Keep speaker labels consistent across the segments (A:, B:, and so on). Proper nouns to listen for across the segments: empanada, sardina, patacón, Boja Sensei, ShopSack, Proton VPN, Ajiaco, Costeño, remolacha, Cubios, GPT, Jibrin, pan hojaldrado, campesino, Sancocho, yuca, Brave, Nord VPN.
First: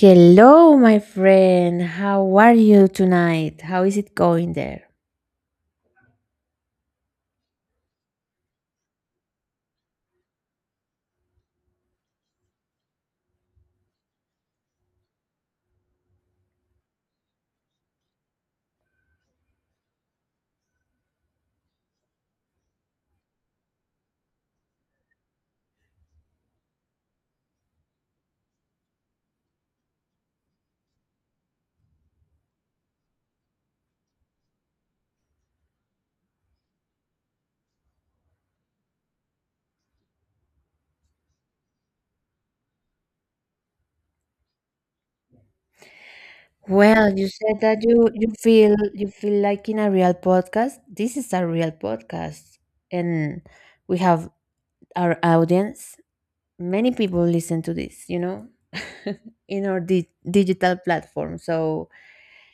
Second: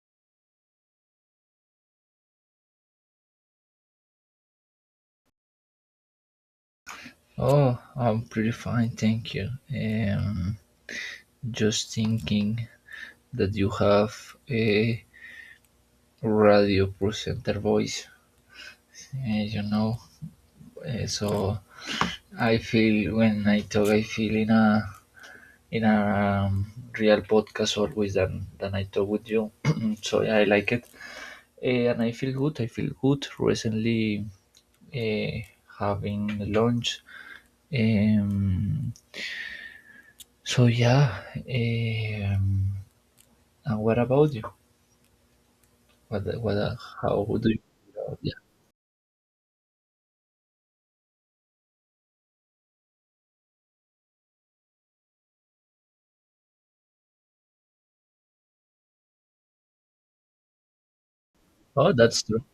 A: Hello, my friend. How are you tonight? How is it going there?
B: Oh, I'm pretty fine, thank you. Just thinking that you have a radio presenter voice, you know. So I feel when I talk, I feel in a in a real podcast always than I talk with you. So yeah, I like it. And I feel good. I feel good. Recently, uh, having lunch. Um, so yeah. eh, Um, And what about you? What, what,
A: Well,
B: how
A: you
B: do you?
A: said that you
B: Yeah.
A: feel you feel like in a real podcast. This is a real podcast, and we have our audience. Many people listen to this, you know, in our digital platform. So
B: Oh, that's true.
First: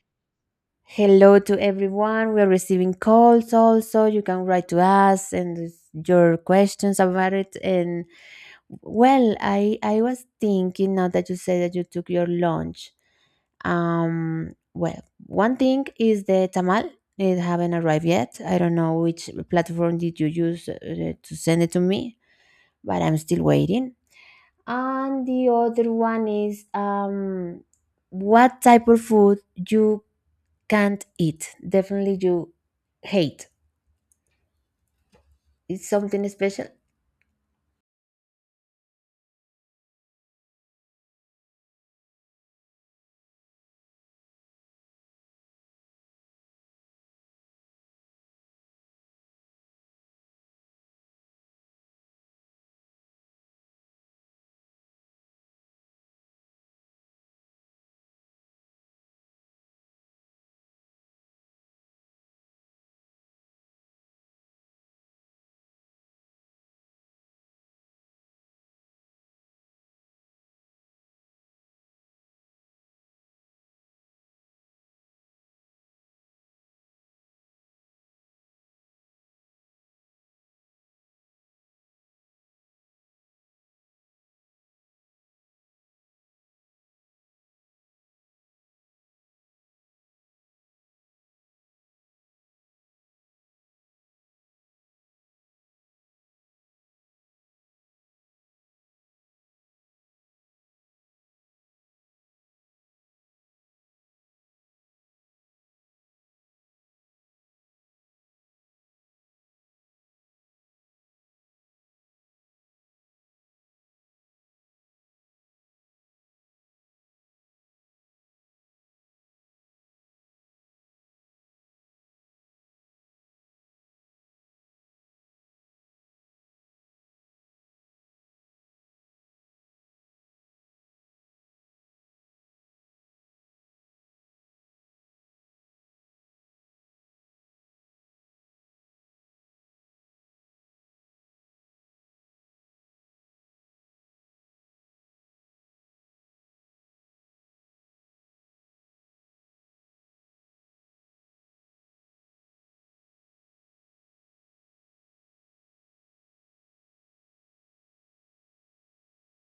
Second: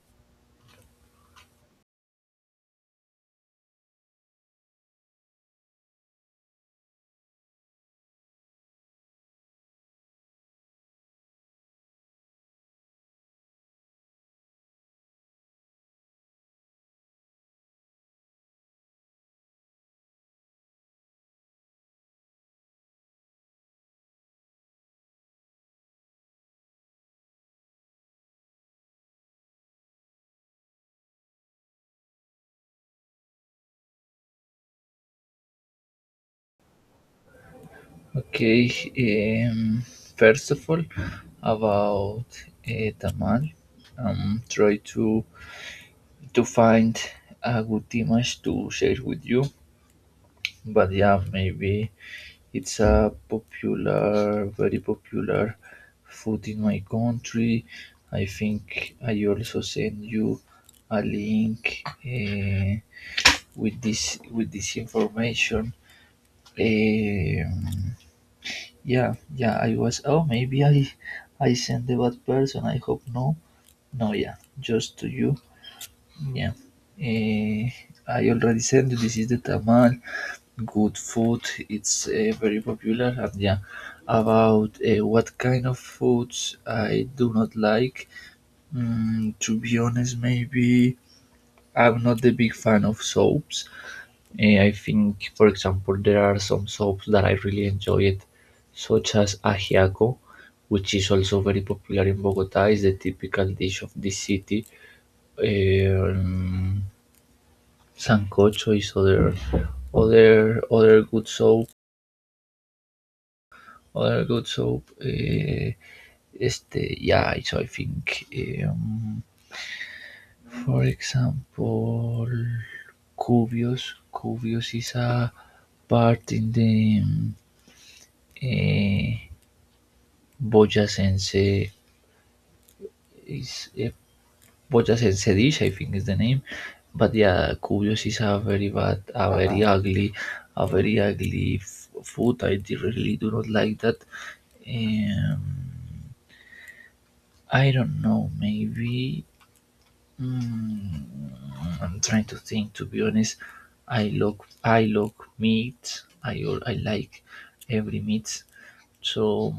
A: hello to everyone. We are receiving calls also. You can write to us and with your questions about it. And well, I was thinking now that you said that you took your lunch. Well, one thing is the tamal. It haven't arrived yet. I don't know which platform did you use to send it to me, but I'm still waiting. And the other one is what type of food you can't eat. Definitely you hate. It's something special.
B: Okay. First of all, about Tamal, try to find a good image to share with you. But yeah, maybe it's a popular, very popular food in my country. I think I also send you a link with this information. Eh, yeah, yeah, I was. Oh, maybe I sent the bad person. I hope no. No, yeah, just to you. Yeah. Eh, I already said this is the tamal. Good food. It's very popular. And yeah, about what kind of foods I do not like. To be honest, maybe I'm not the big fan of soaps. I think, for example, there are some soaps that I really enjoy it, such as Ajiaco, which is also very popular in Bogota. It's the typical dish of this city. Um, Sancocho is other good soap. Other good soap. Yeah. So I think, um, for example, Cubios. Cubios is a part in the. eh, Boja Sensei is yeah, Boja Sensei Dish, I think is the name. But yeah, Curious is a very bad, a very ugly food. I really do not like that. Um, I don't know. Maybe I'm trying to think. To be honest, I look meat. I like every meat. So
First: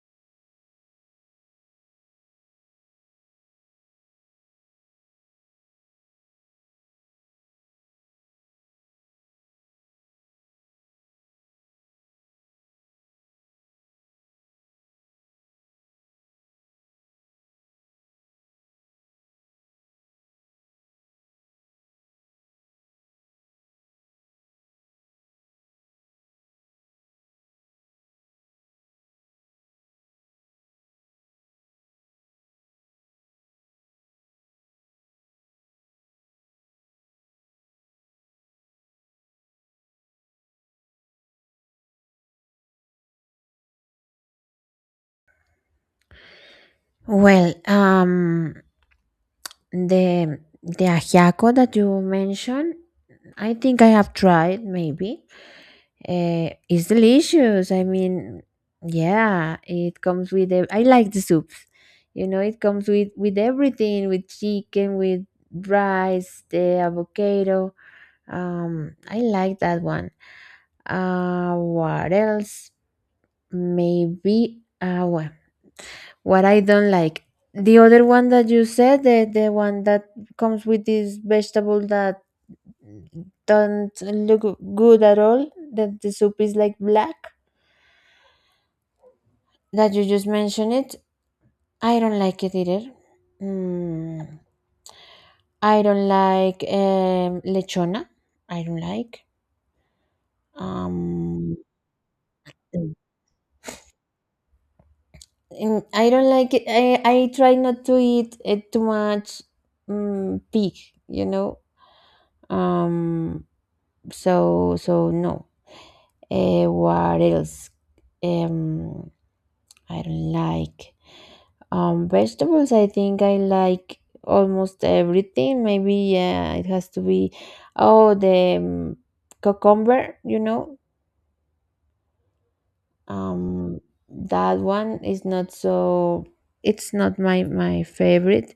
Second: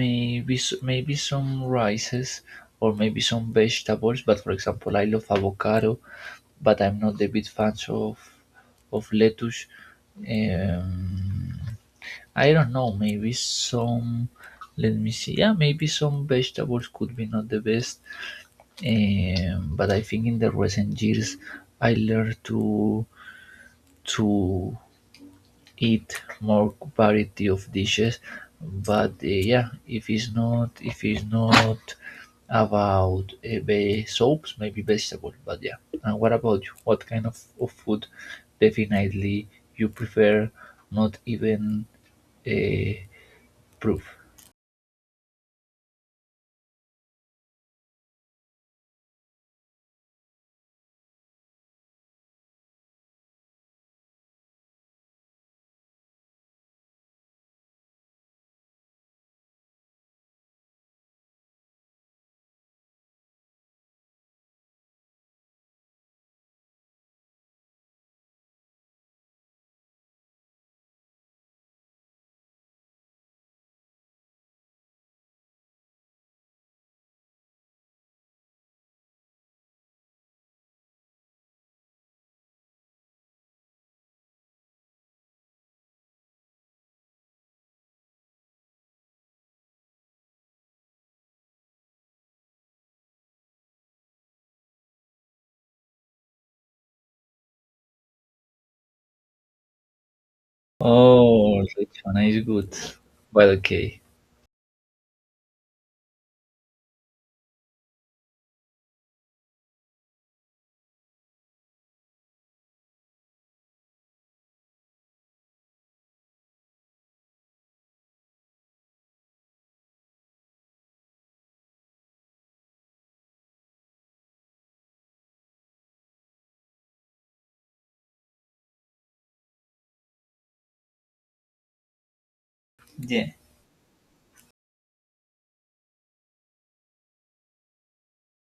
B: maybe maybe some rices or maybe some vegetables. But for example, I love avocado, but I'm not the big fan of lettuce. Um, I don't know. Maybe some. Let me see. Yeah, maybe some vegetables could be not the best. But I think in the recent years, I learned to eat more variety of dishes, but yeah, if it's not about soups, maybe vegetable. But yeah, and what about you? What kind of food definitely you prefer, not even uh, proof.
A: Well, the ajiaco that you mentioned, I think I have tried. Maybe it's delicious. I mean, yeah, it comes with. I like the soups. You know, it comes with everything, with chicken, with rice, the avocado. I like that one. What else? Maybe agua. What I don't like. The other one that you said, the one that comes with this vegetable that don't look good at all, that the soup is like black, that you just mentioned it, I don't like it either. Mm. I don't like lechona. I don't like. Um,
B: Oh, which one is good, but okay.
A: and I don't like it. I try not to eat it too much pig, you know, Um, so no. What else? Um, I don't like vegetables. I think I like almost everything. Maybe yeah, it has to be oh the cucumber. You know,
B: Yeah.
A: um, that one is not so. It's not my favorite.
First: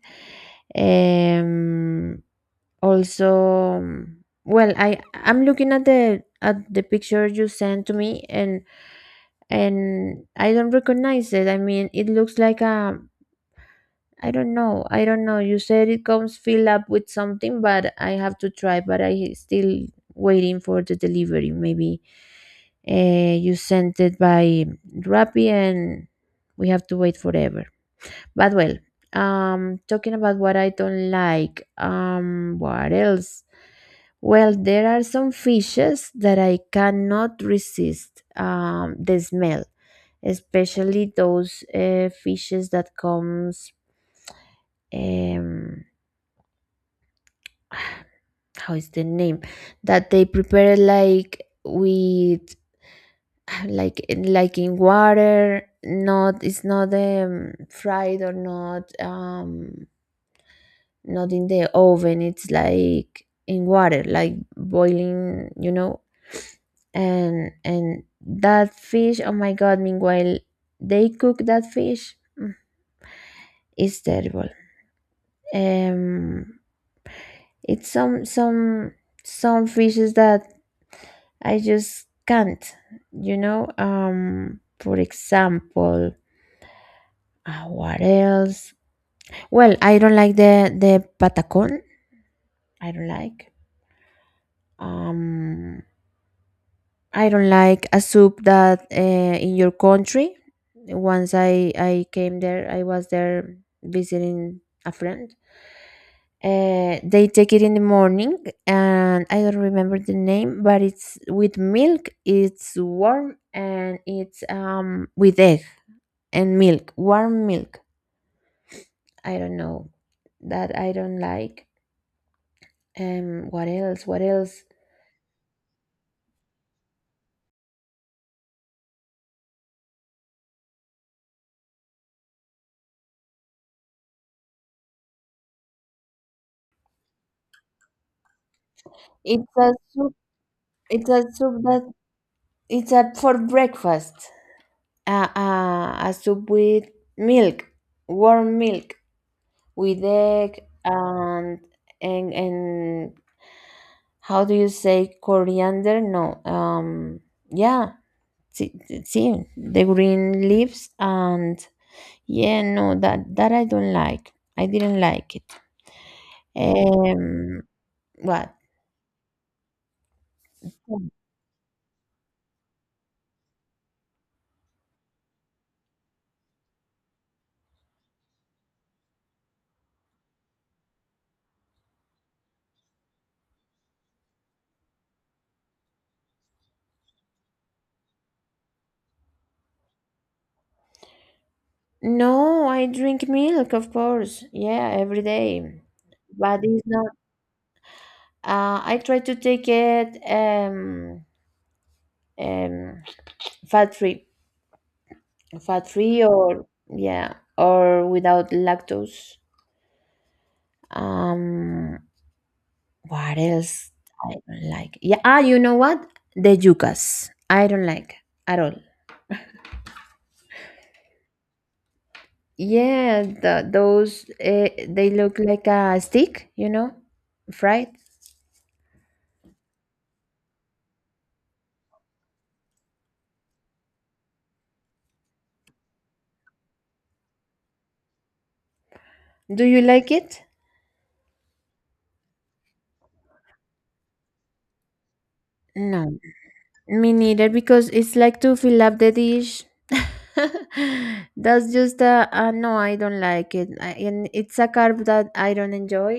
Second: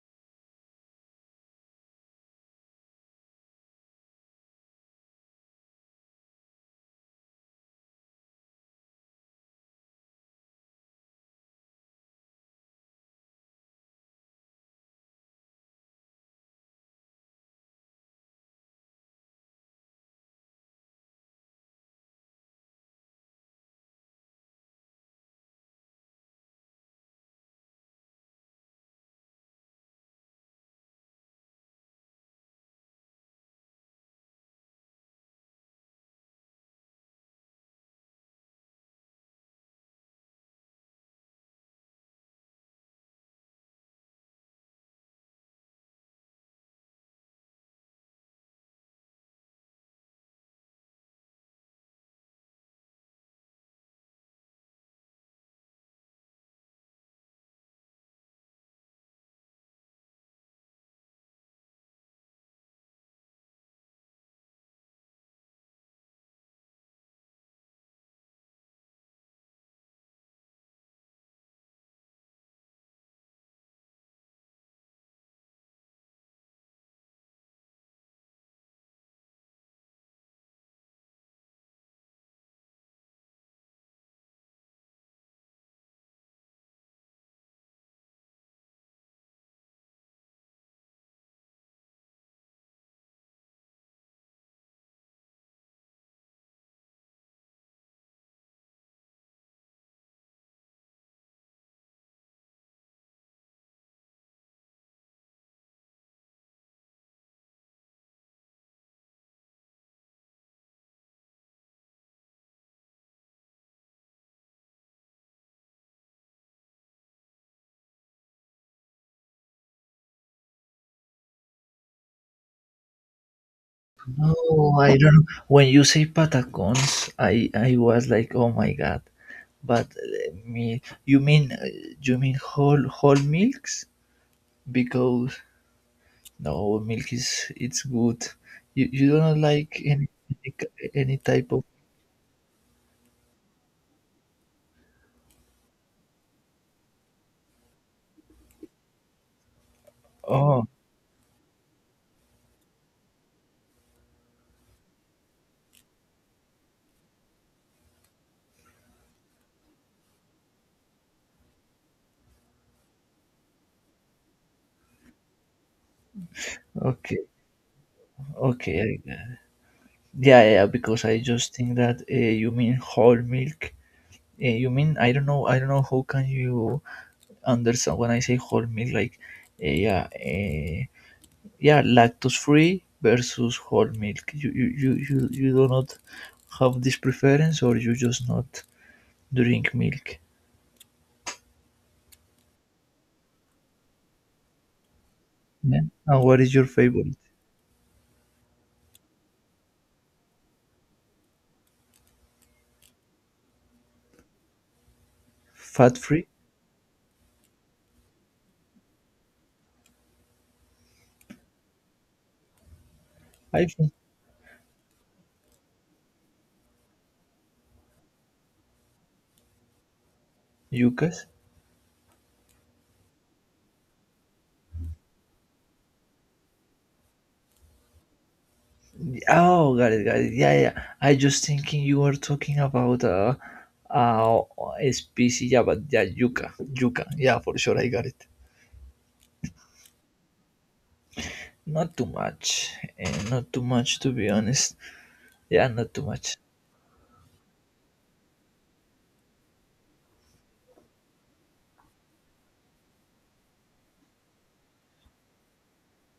A: Um, also um, well I'm looking at the picture you sent to me and I don't recognize it. I mean, it looks like a, I don't know. You said it comes filled up with something, but I have to try. But I still waiting for the delivery. Maybe you sent it by rappi and we have to wait forever. But well, talking about what I don't like, what else? Well, there are some fishes that I cannot resist the smell, especially those fishes that comes um, how is the name that they prepare like with like like in water. Not, it's not fried or not not in the oven. It's like in water like boiling, you know. And that fish, oh my god, meanwhile they cook that fish. It's terrible. um it's some some fishes that I just can't, you know. For example, what else? Well, I don't like the patacon. I don't like um I don't like a soup that in your country. Once I came there, I was there visiting a friend. They take it in the morning, and I don't remember the name, but it's with milk. It's warm and it's with egg and milk, warm milk. I don't know that I don't like. What else? What
B: No,
A: else?
B: I don't. When you say patacones, I was like, oh my god. But me, you mean whole milks? Because no, milk is it's good. You don't
A: It's a
B: like
A: soup. It's
B: any
A: a
B: type
A: soup
B: of.
A: that it's a for breakfast. A soup with milk, warm milk with egg
B: Oh
A: and and how do you say coriander? No, yeah, see, see the green leaves and yeah, no, that I don't like. I didn't like it.
B: okay,
A: Um, what?
B: okay. I get- yeah, yeah, yeah, because I just think that you mean whole milk, you mean, I don't know, I don't know how can you understand when I say whole milk, like yeah. Yeah, lactose free versus whole milk. You do not have this preference, or you just not drink milk?
A: No, I drink milk, of course. Yeah, every day.
B: Yeah. And what is
A: But
B: your
A: it's not.
B: favorite?
A: I try to take it um, fat free, fat
B: Fat
A: free,
B: free.
A: or yeah, or without lactose. Um, what
B: I
A: else
B: think.
A: I don't like? Yeah, ah, you know what? The yucas I don't like at all.
B: Yucas.
A: Yeah, the, those they look like a stick, you know, fried.
B: Oh, got it, got it. Yeah, yeah, I just thinking you were talking about uh a species. Yeah, but yeah, yuca. Yuca, yeah, for sure, I got it.
A: Do you like it?
B: Not too much, and not too much, to be honest. Yeah, not too
A: No.
B: much.
A: Me neither, because it's like to fill up the dish. That's just a no, I don't like it. And it's a carb that I don't enjoy.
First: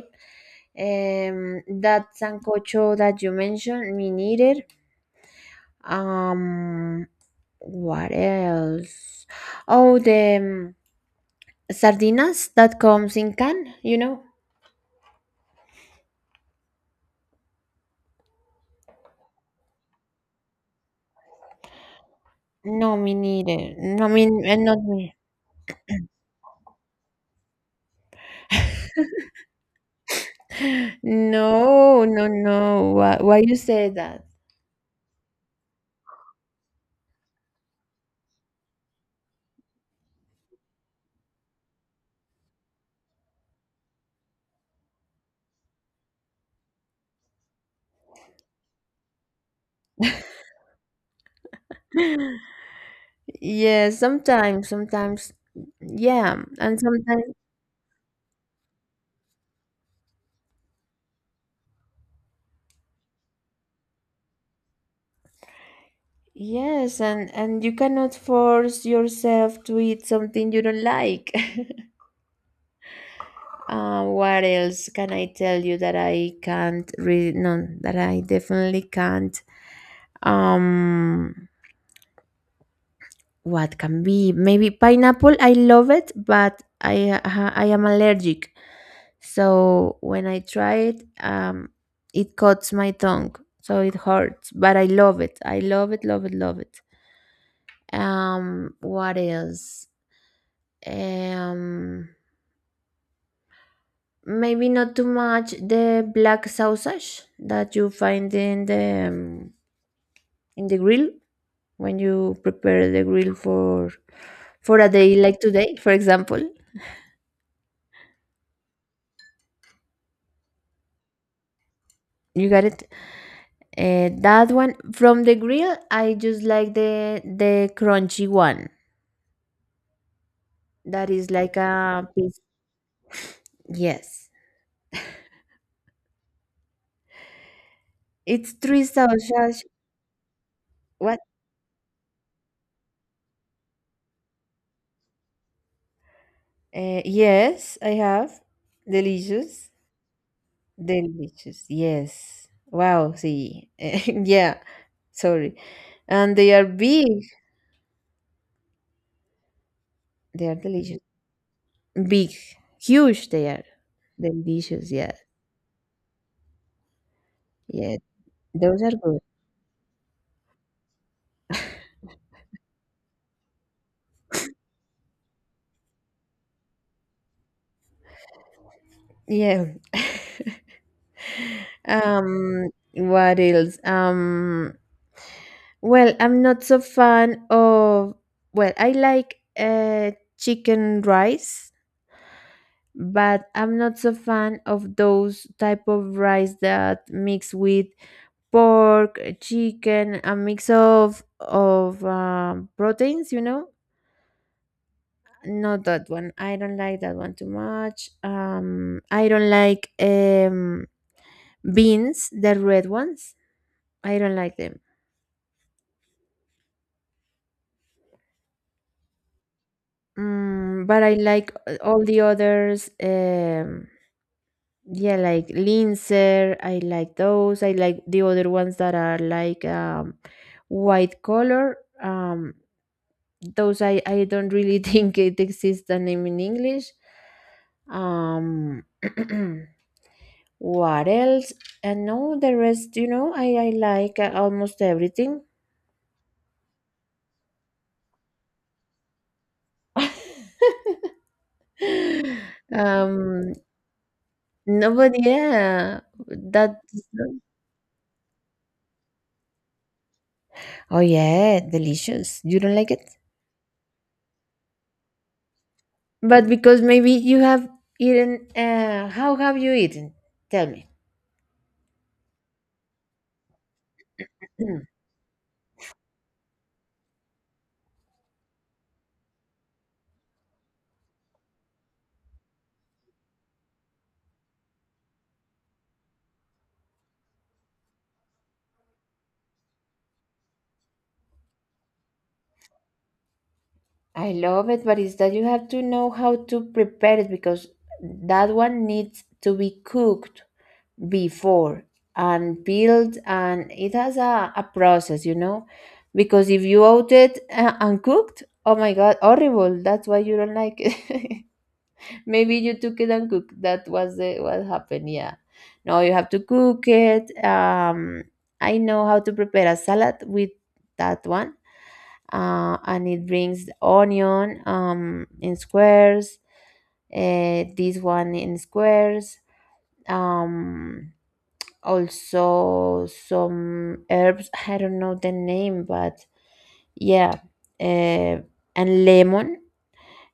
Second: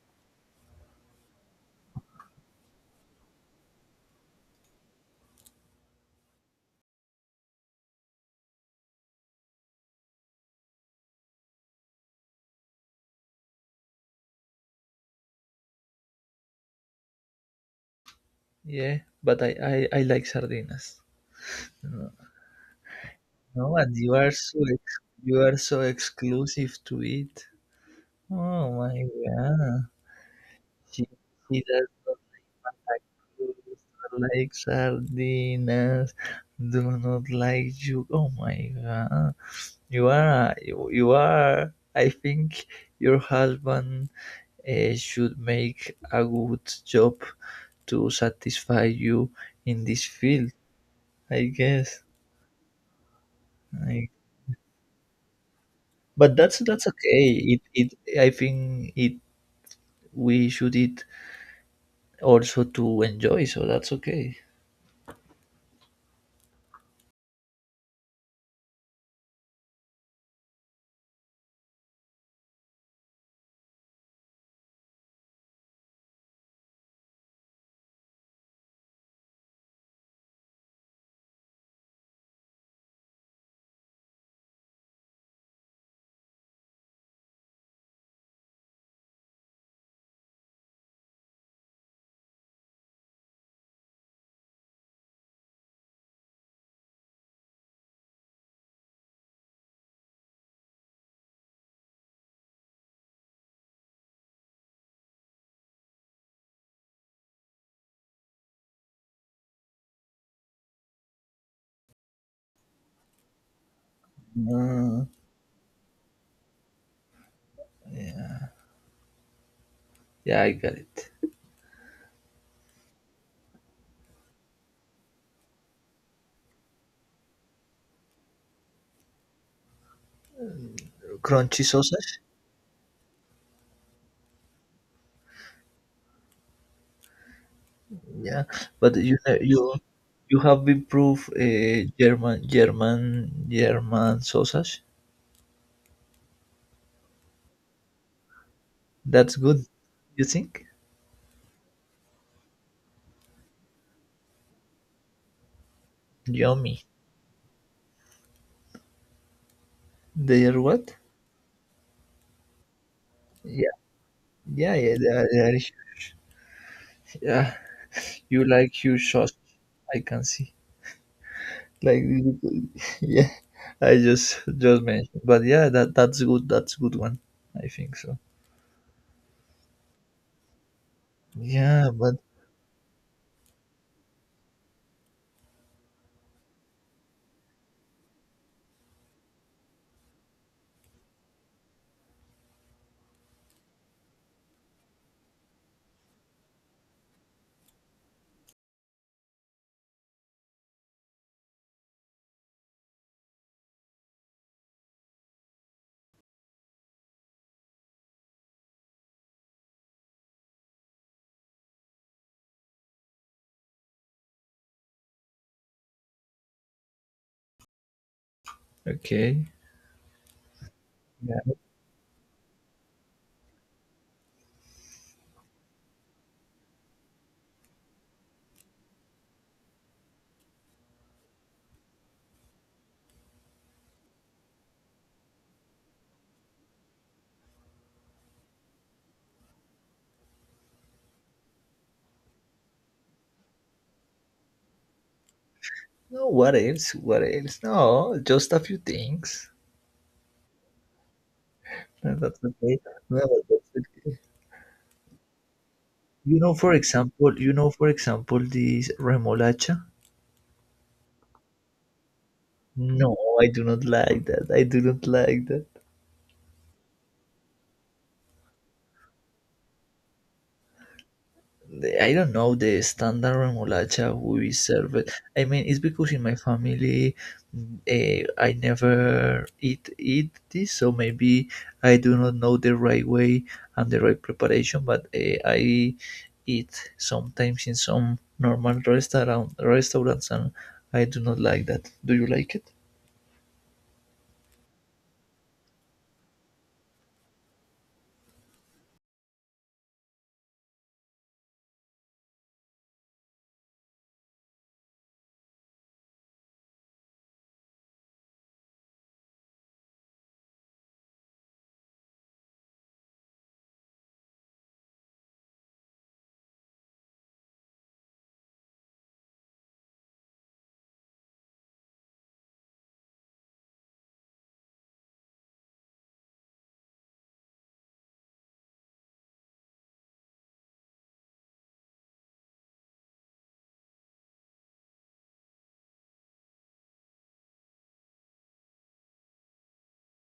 A: That sancocho that you mentioned, me neither. Um, what else? Oh, the sardinas that comes in can, you know?
B: Yeah, but I like sardinas.
A: No, me neither.
B: No, and
A: No, me, and not me.
B: you are so exclusive to it. Oh my god. She, she does
A: No, no, no. Why you say
B: not
A: that?
B: like sardinas. Do not like you. Oh my god. You are, I think, your husband should make a good job to satisfy you in this field, I guess.
A: Yeah,
B: Like,
A: sometimes, sometimes,
B: but
A: yeah, and
B: that's
A: sometimes,
B: okay. It I think it we should it also to enjoy. So that's okay.
A: yes, and you cannot force yourself to eat something you don't like. What else can I tell you that I can't re? No, that I definitely can't. Um, What can be? Maybe pineapple. I love it, but I am allergic. So when I try it, it cuts my tongue, so it hurts. But I love it. I love it. Love it. Love it. What else? Um, maybe not too much the black sausage that you find in the grill when you prepare the grill for a
B: Mm,
A: day like today, for example.
B: yeah. Yeah, I got it.
A: You got it. That one from the grill, I just like the crunchy one. That is like
B: Crunchy
A: a
B: sausage.
A: piece. Yes,
B: Yeah,
A: it's three
B: but you know,
A: sausage.
B: you have
A: What?
B: improved German sausage.
A: Yes, I have.
B: That's good.
A: Delicious,
B: You think?
A: delicious. Yes. Wow. See. yeah. Sorry. And they are
B: Yummy.
A: big. They
B: They
A: are
B: are what?
A: delicious. Big, huge. They are
B: Yeah, yeah,
A: delicious.
B: yeah.
A: Yeah.
B: They are, yeah.
A: Yeah.
B: You like
A: Those are
B: huge
A: good.
B: sausage. I can see. Like yeah, I just mentioned. But yeah, that that's good. That's good one. I think so.
A: Yeah.
B: Yeah, but
A: What else? Well, I'm not so fan of, well, I like chicken rice, but I'm not so fan of those type of rice that mix with pork, chicken, a mix of proteins, you know? Not that one. I don't like that one too much. I don't like beans, the red ones. I don't like them.
B: okay.
A: Mm, but I like all the others. Yeah like linzer, I like those. I like the other ones that are like white color. Those I don't really think it exists a name in English. um what else? And no, the rest, you know, I like almost everything.
B: No, what else? What else? No, just a few things. That's okay. No,
A: um
B: that's okay.
A: nobody yeah
B: You know, for
A: that
B: example, you know, for example, this remolacha.
A: oh yeah delicious you don't like it.
B: No, I do not like that. I do not like that.
A: But because maybe you have eaten, how have you eaten? Tell me.
B: I don't know the standard remolacha we serve. It. I mean, it's because in my family, I never eat this, so maybe I do not know the right way and the right preparation. But I eat sometimes in some normal restaurants, and I do not like that. Do you like it?
A: I love it, but it's that you have to know how to prepare it because that one needs to be cooked before and peeled, and it has a process, you know. Because if you out it uncooked, oh my god, horrible! That's why you don't like it. Maybe you took it and cooked. That was the, what happened. Yeah. No, you have to cook it. I know how to prepare a salad with that one. And it brings the onion in squares, this one in squares, um, also some herbs. I don't know the name, but yeah. Uh, and lemon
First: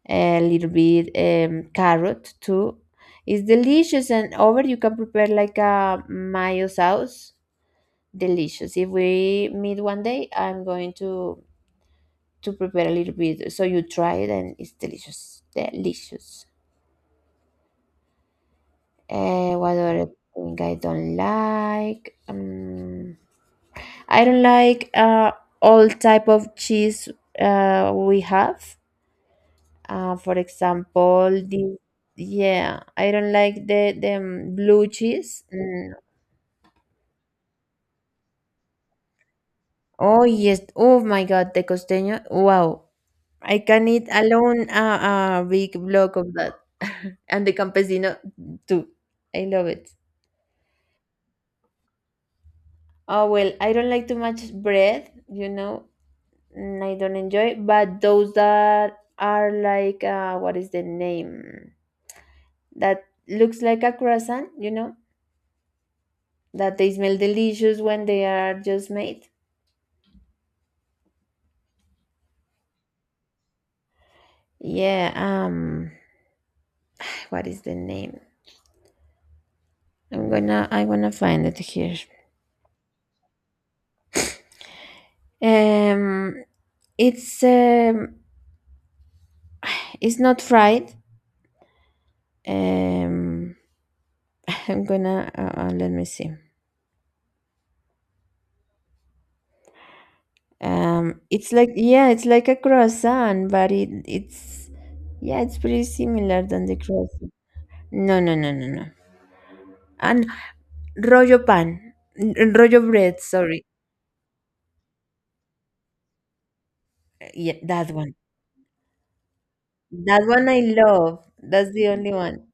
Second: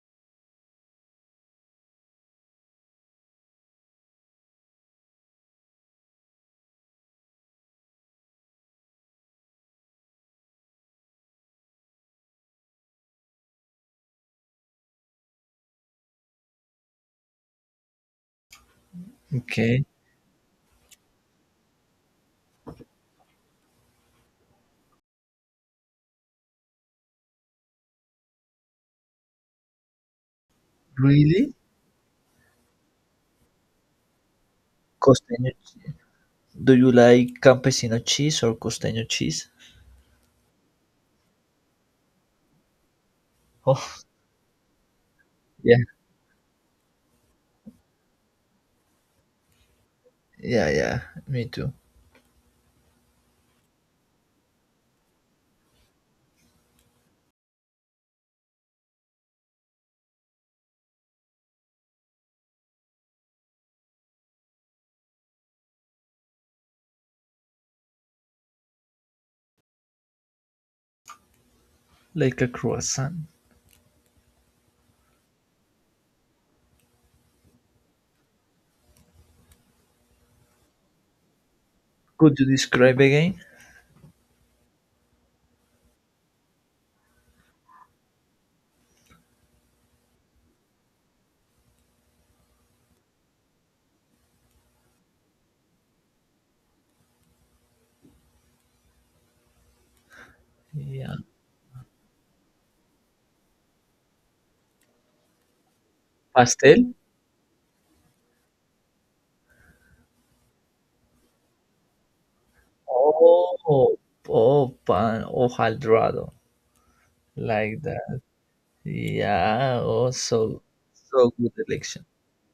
A: a little bit carrot too. It's delicious, and over you can prepare like a mayo sauce. Delicious. If we meet one day, I'm going to prepare a little bit so you try it, and it's delicious. Delicious. What
B: Okay,
A: other thing I don't like? I don't like all type of cheese we have. For example,
B: really?
A: the yeah, I don't like the blue cheese.
B: Costeño.
A: Mm.
B: Do you like campesino cheese or costeño cheese?
A: Oh yes. Oh my God, the costeño. Wow. I can
B: Oh,
A: eat alone a big
B: yeah,
A: block of that. And the campesino too. I love it.
B: yeah, yeah. Me too.
A: Oh well, I don't like too much bread, you know. Mm, I don't enjoy, but those that are like what is the name? That looks like a croissant, you know? That they smell delicious when they are just made.
B: Like a croissant.
A: Yeah, what is the name? I'm gonna find it here.
B: Could you describe again?
A: Um it's um it's not fried. Um I'm gonna let me see.
B: Yeah.
A: It's like yeah, it's like a croissant, but it it's yeah, it's pretty similar than the
B: Pastel?
A: croissant. No, no, no, no, no. And rollo pan, rollo bread, sorry.
B: Oh, oh, pan, hojaldrado.
A: Yeah,
B: Like
A: that one.
B: that. Yeah, oh,
A: That one I
B: so,
A: love.
B: so good
A: That's the
B: election.
A: only one.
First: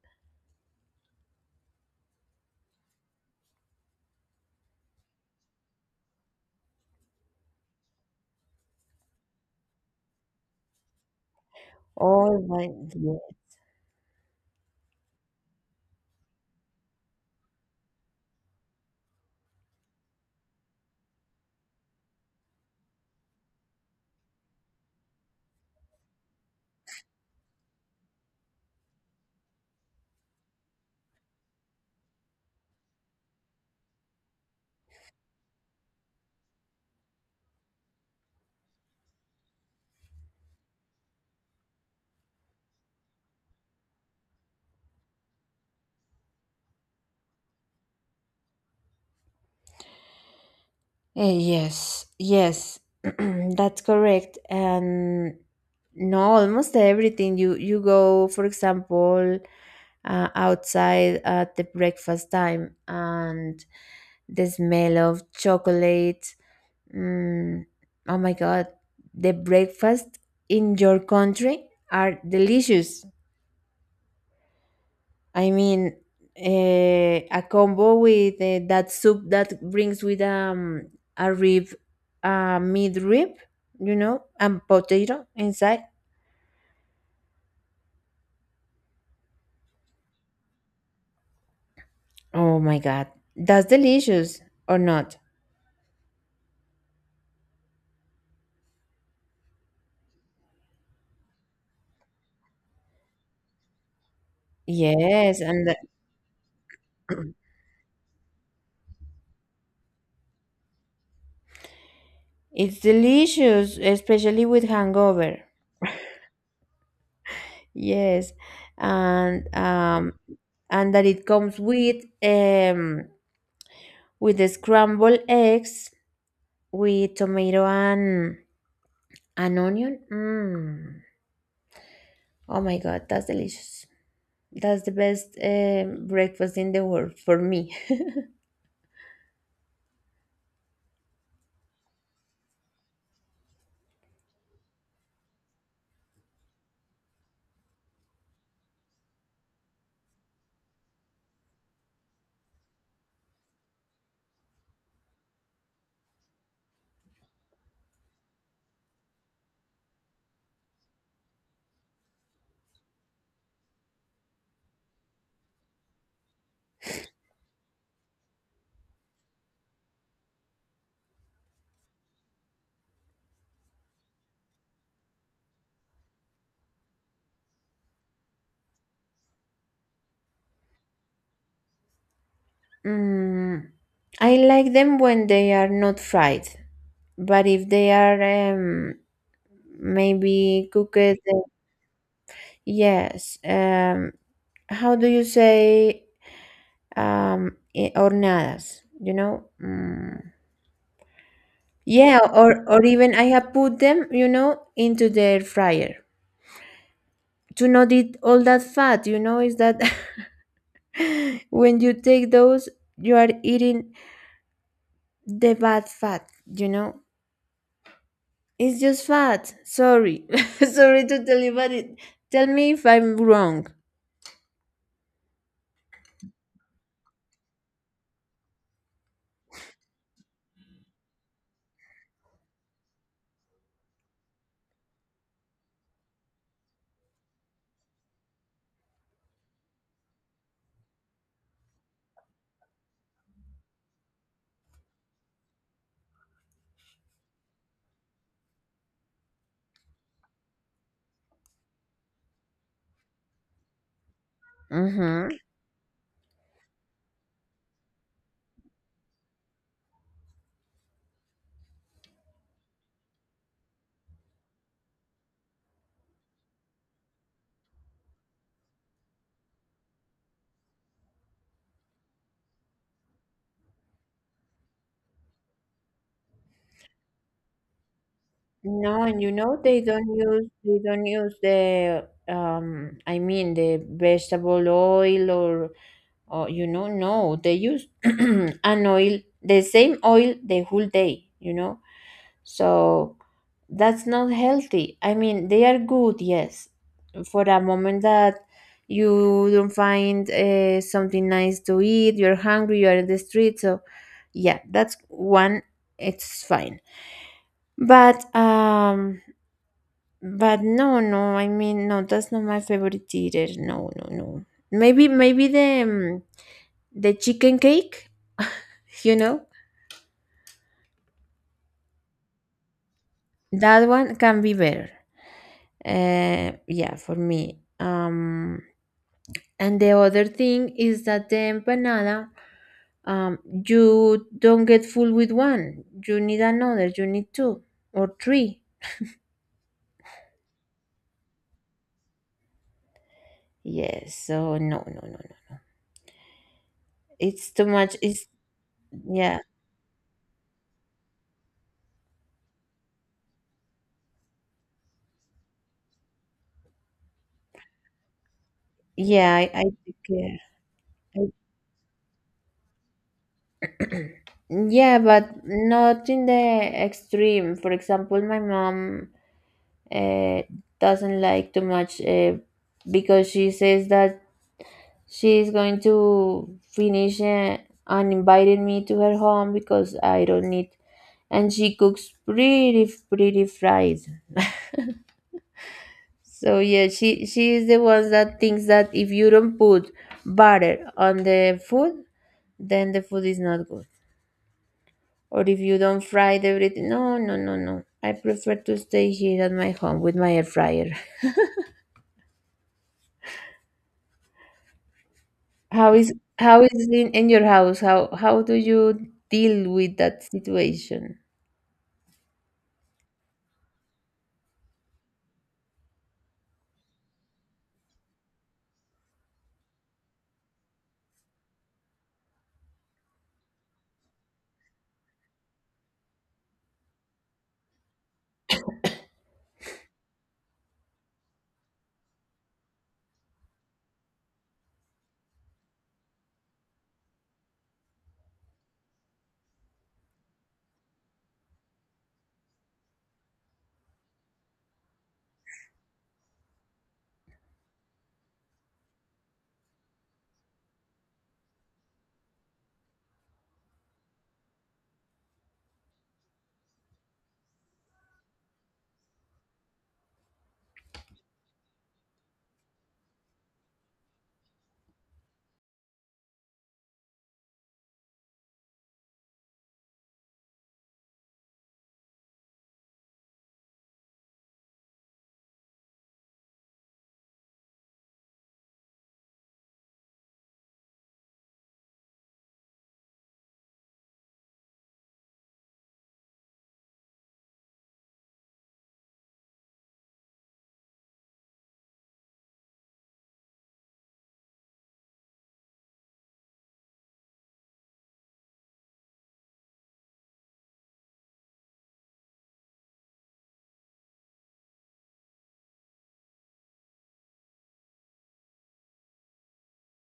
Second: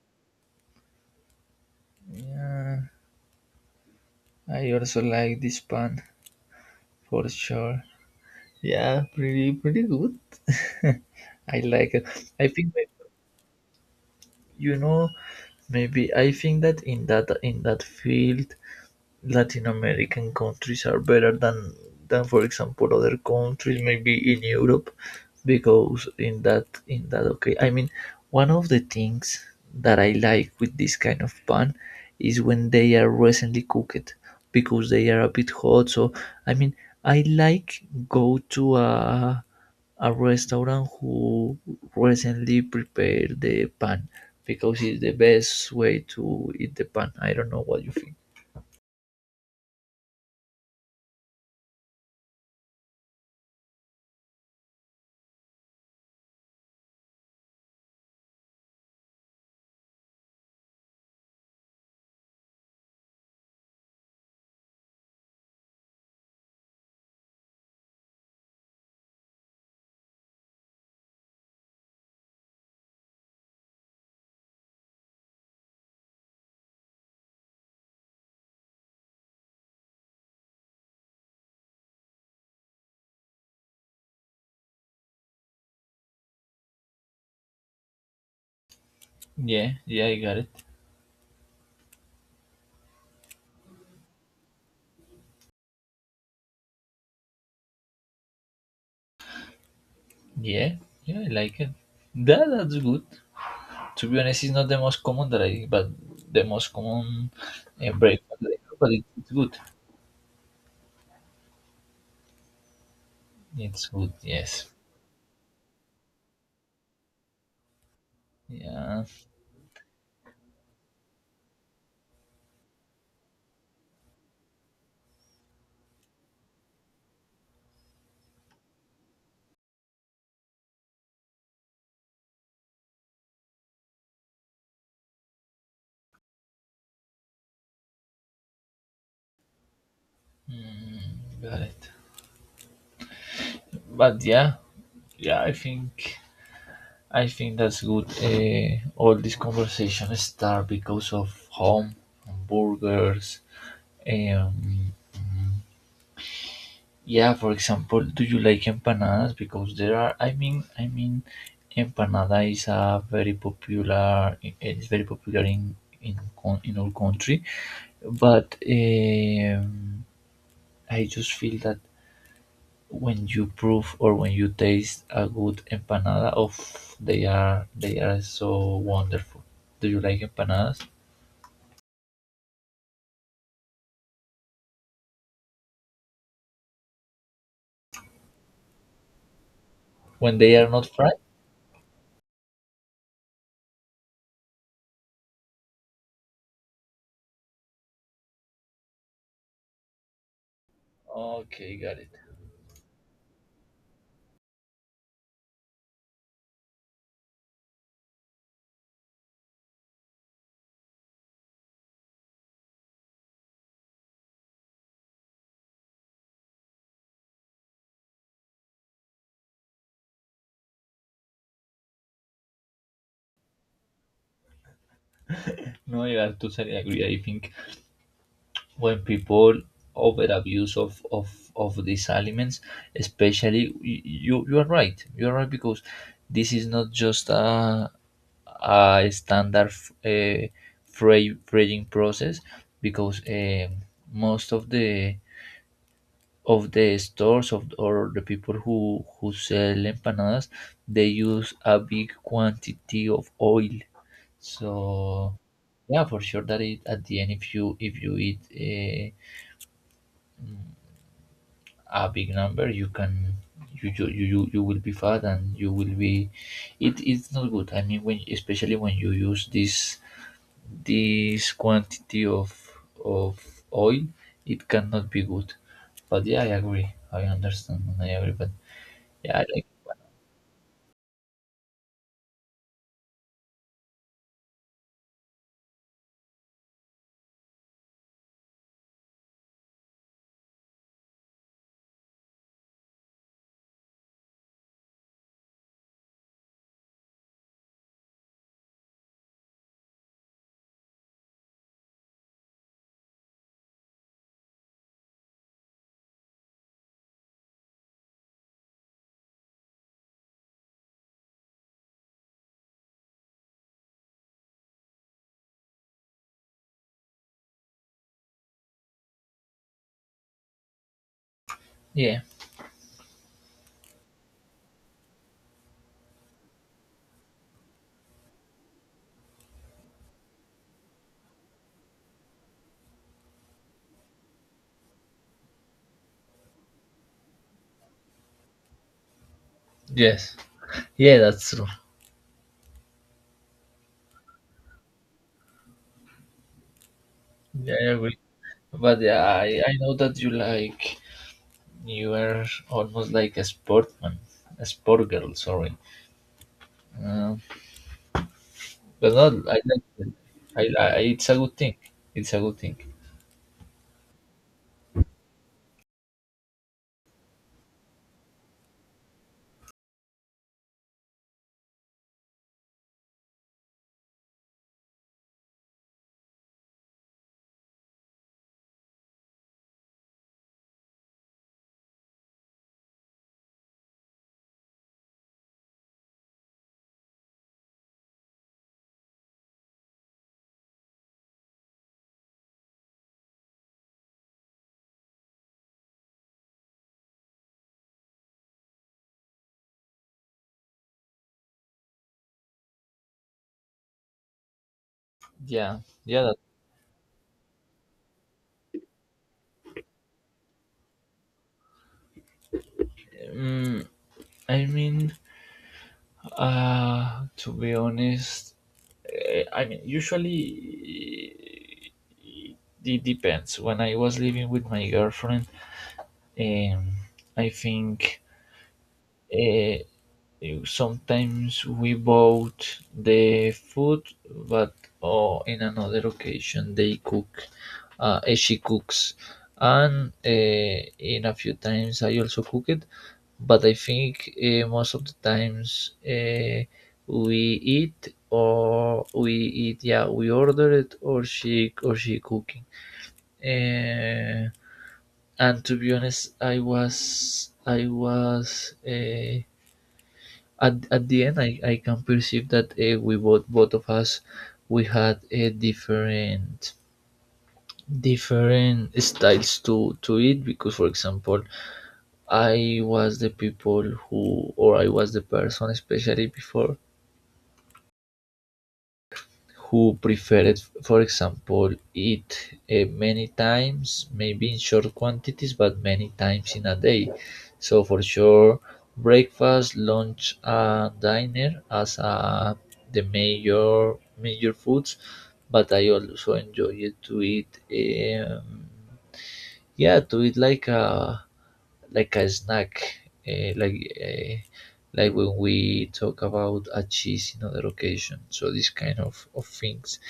B: Yeah, I also like this pan for sure. Yeah, pretty, pretty good. I like it.
A: Oh
B: I
A: my,
B: think,
A: yeah.
B: you know, maybe I think that in that field, Latin American countries are better than for example other countries maybe in Europe, because in that, okay, I mean, one of the things that I like with this kind of pan is when they are recently cooked, because they are a bit hot. So I mean, I like go to a restaurant who recently prepared the pan, because it's the best way to eat the pan. I don't know what you think.
A: Yes, yes, that's correct. And no, almost everything. You go, for example, outside at the breakfast time, and the smell of chocolate. Mm, oh my God, the breakfast in your country are delicious. I mean, a combo with that soup that brings with a rib, a meat rib, you know, and potato inside.
B: Yeah, yeah, I got it.
A: Oh my God, that's delicious or not?
B: Yeah, yeah, I like it. That, that's good. To be honest, it's not the most common
A: Yes,
B: that I,
A: and the-
B: but the most common breakfast, that I have, but it's good.
A: it's delicious,
B: It's good.
A: especially with
B: Yes.
A: hangover. Yes,
B: Yeah.
A: and um, and that it comes with the scrambled eggs with tomato and an onion. Mm. Oh my God, that's delicious. That's the best breakfast in the world for me.
B: Got it. But yeah, yeah, I think that's good. All this conversation start because of home, hamburgers, eh, um, yeah, for example, do you like empanadas? Because there are, I mean, empanada is a very popular. It's very popular in in our country, but I just feel that when you prove or when you taste a good empanada, of, they are so wonderful. Do you like empanadas
A: Mm, I like them when they are not fried, but if they are
B: when they
A: maybe
B: are not
A: cooked,
B: fried?
A: yes. How do you say horneadas?
B: Okay, got it.
A: Yeah, or even I have put them, into the air fryer to not eat all that fat. You know, is that When you take those, you are eating the bad fat, you know? It's just fat. Sorry. Sorry to tell you, but tell me if I'm wrong.
B: No, yeah, I totally agree. I think when people over abuse of these aliments, especially you, you are right. You are right, because this is not just a standard uh, fraying process, because most of the stores of or the people who sell empanadas, they use a big quantity of oil.
A: Mm-hmm.
B: So yeah, for sure that it, at the end, if you eat a big number, you can you will be fat, and you will be, it is not good. I mean, when especially when you use this this quantity of oil, it cannot be good. But yeah, I agree. I understand, and I agree. But
A: No, and you
B: yeah, I
A: know
B: like.
A: they don't use the I mean the vegetable oil or Oh, you know, no, they use an oil, the same oil the whole day, you know. So that's not healthy. I mean, they are good, yes, for a moment that you don't find something nice to eat, you're hungry, you're in the street. So, yeah, that's one, it's fine. But, um, but no, no, I mean, no, that's not my favorite either. No, no, no. Maybe, maybe the chicken cake, you know,
B: Yeah,
A: that one can be better. Yeah, for me. And the other thing is that the empanada, um, you don't get full with one. You need another. You need two or three.
B: yes. Yeah, that's true.
A: Yes. So no, no, no, no. It's too
B: Yeah, I
A: much.
B: agree.
A: It's
B: But yeah,
A: yeah,
B: I know that you like, you are almost like a sportman, a sport girl, sorry. uh, But
A: yeah.
B: not,
A: I,
B: I
A: I
B: like them.
A: care. I
B: It's a good thing. It's a good thing.
A: Yeah, but not in the extreme. For example, my mom uh, doesn't like too much because she says that she's going to finish and invited me to her home because I don't need, and she cooks pretty fried. So yeah, she is the one that thinks that if you don't put butter on the food, then the food is not good. Or if you don't fry everything. No, no, no, no. I prefer to stay here at my home with my air fryer.
B: Yeah,
A: How is
B: yeah. That,
A: how is it in your house? How do you deal with that situation?
B: mm, I mean, to be honest, I mean, usually it depends. When I was living with my girlfriend, um, I think uh, sometimes we bought the food, but oh, in another occasion they cook, she cooks, and in a few times I also cook it. But I think most of the times we eat or we eat, yeah, we order it or she cooking. Uh, and to be honest, I was. At the end, I can perceive that we both both of us we had a different different styles to it. Because for example, I was the people who or I was the person, especially before, who preferred, for example, eat many times, maybe in short quantities, but many times in a day. So for sure, breakfast, lunch, and dinner as the major major foods. But I also enjoy it to eat. Um, yeah, to eat like a snack, like. Uh, like when we talk about a cheese in other occasion, so these kind of things.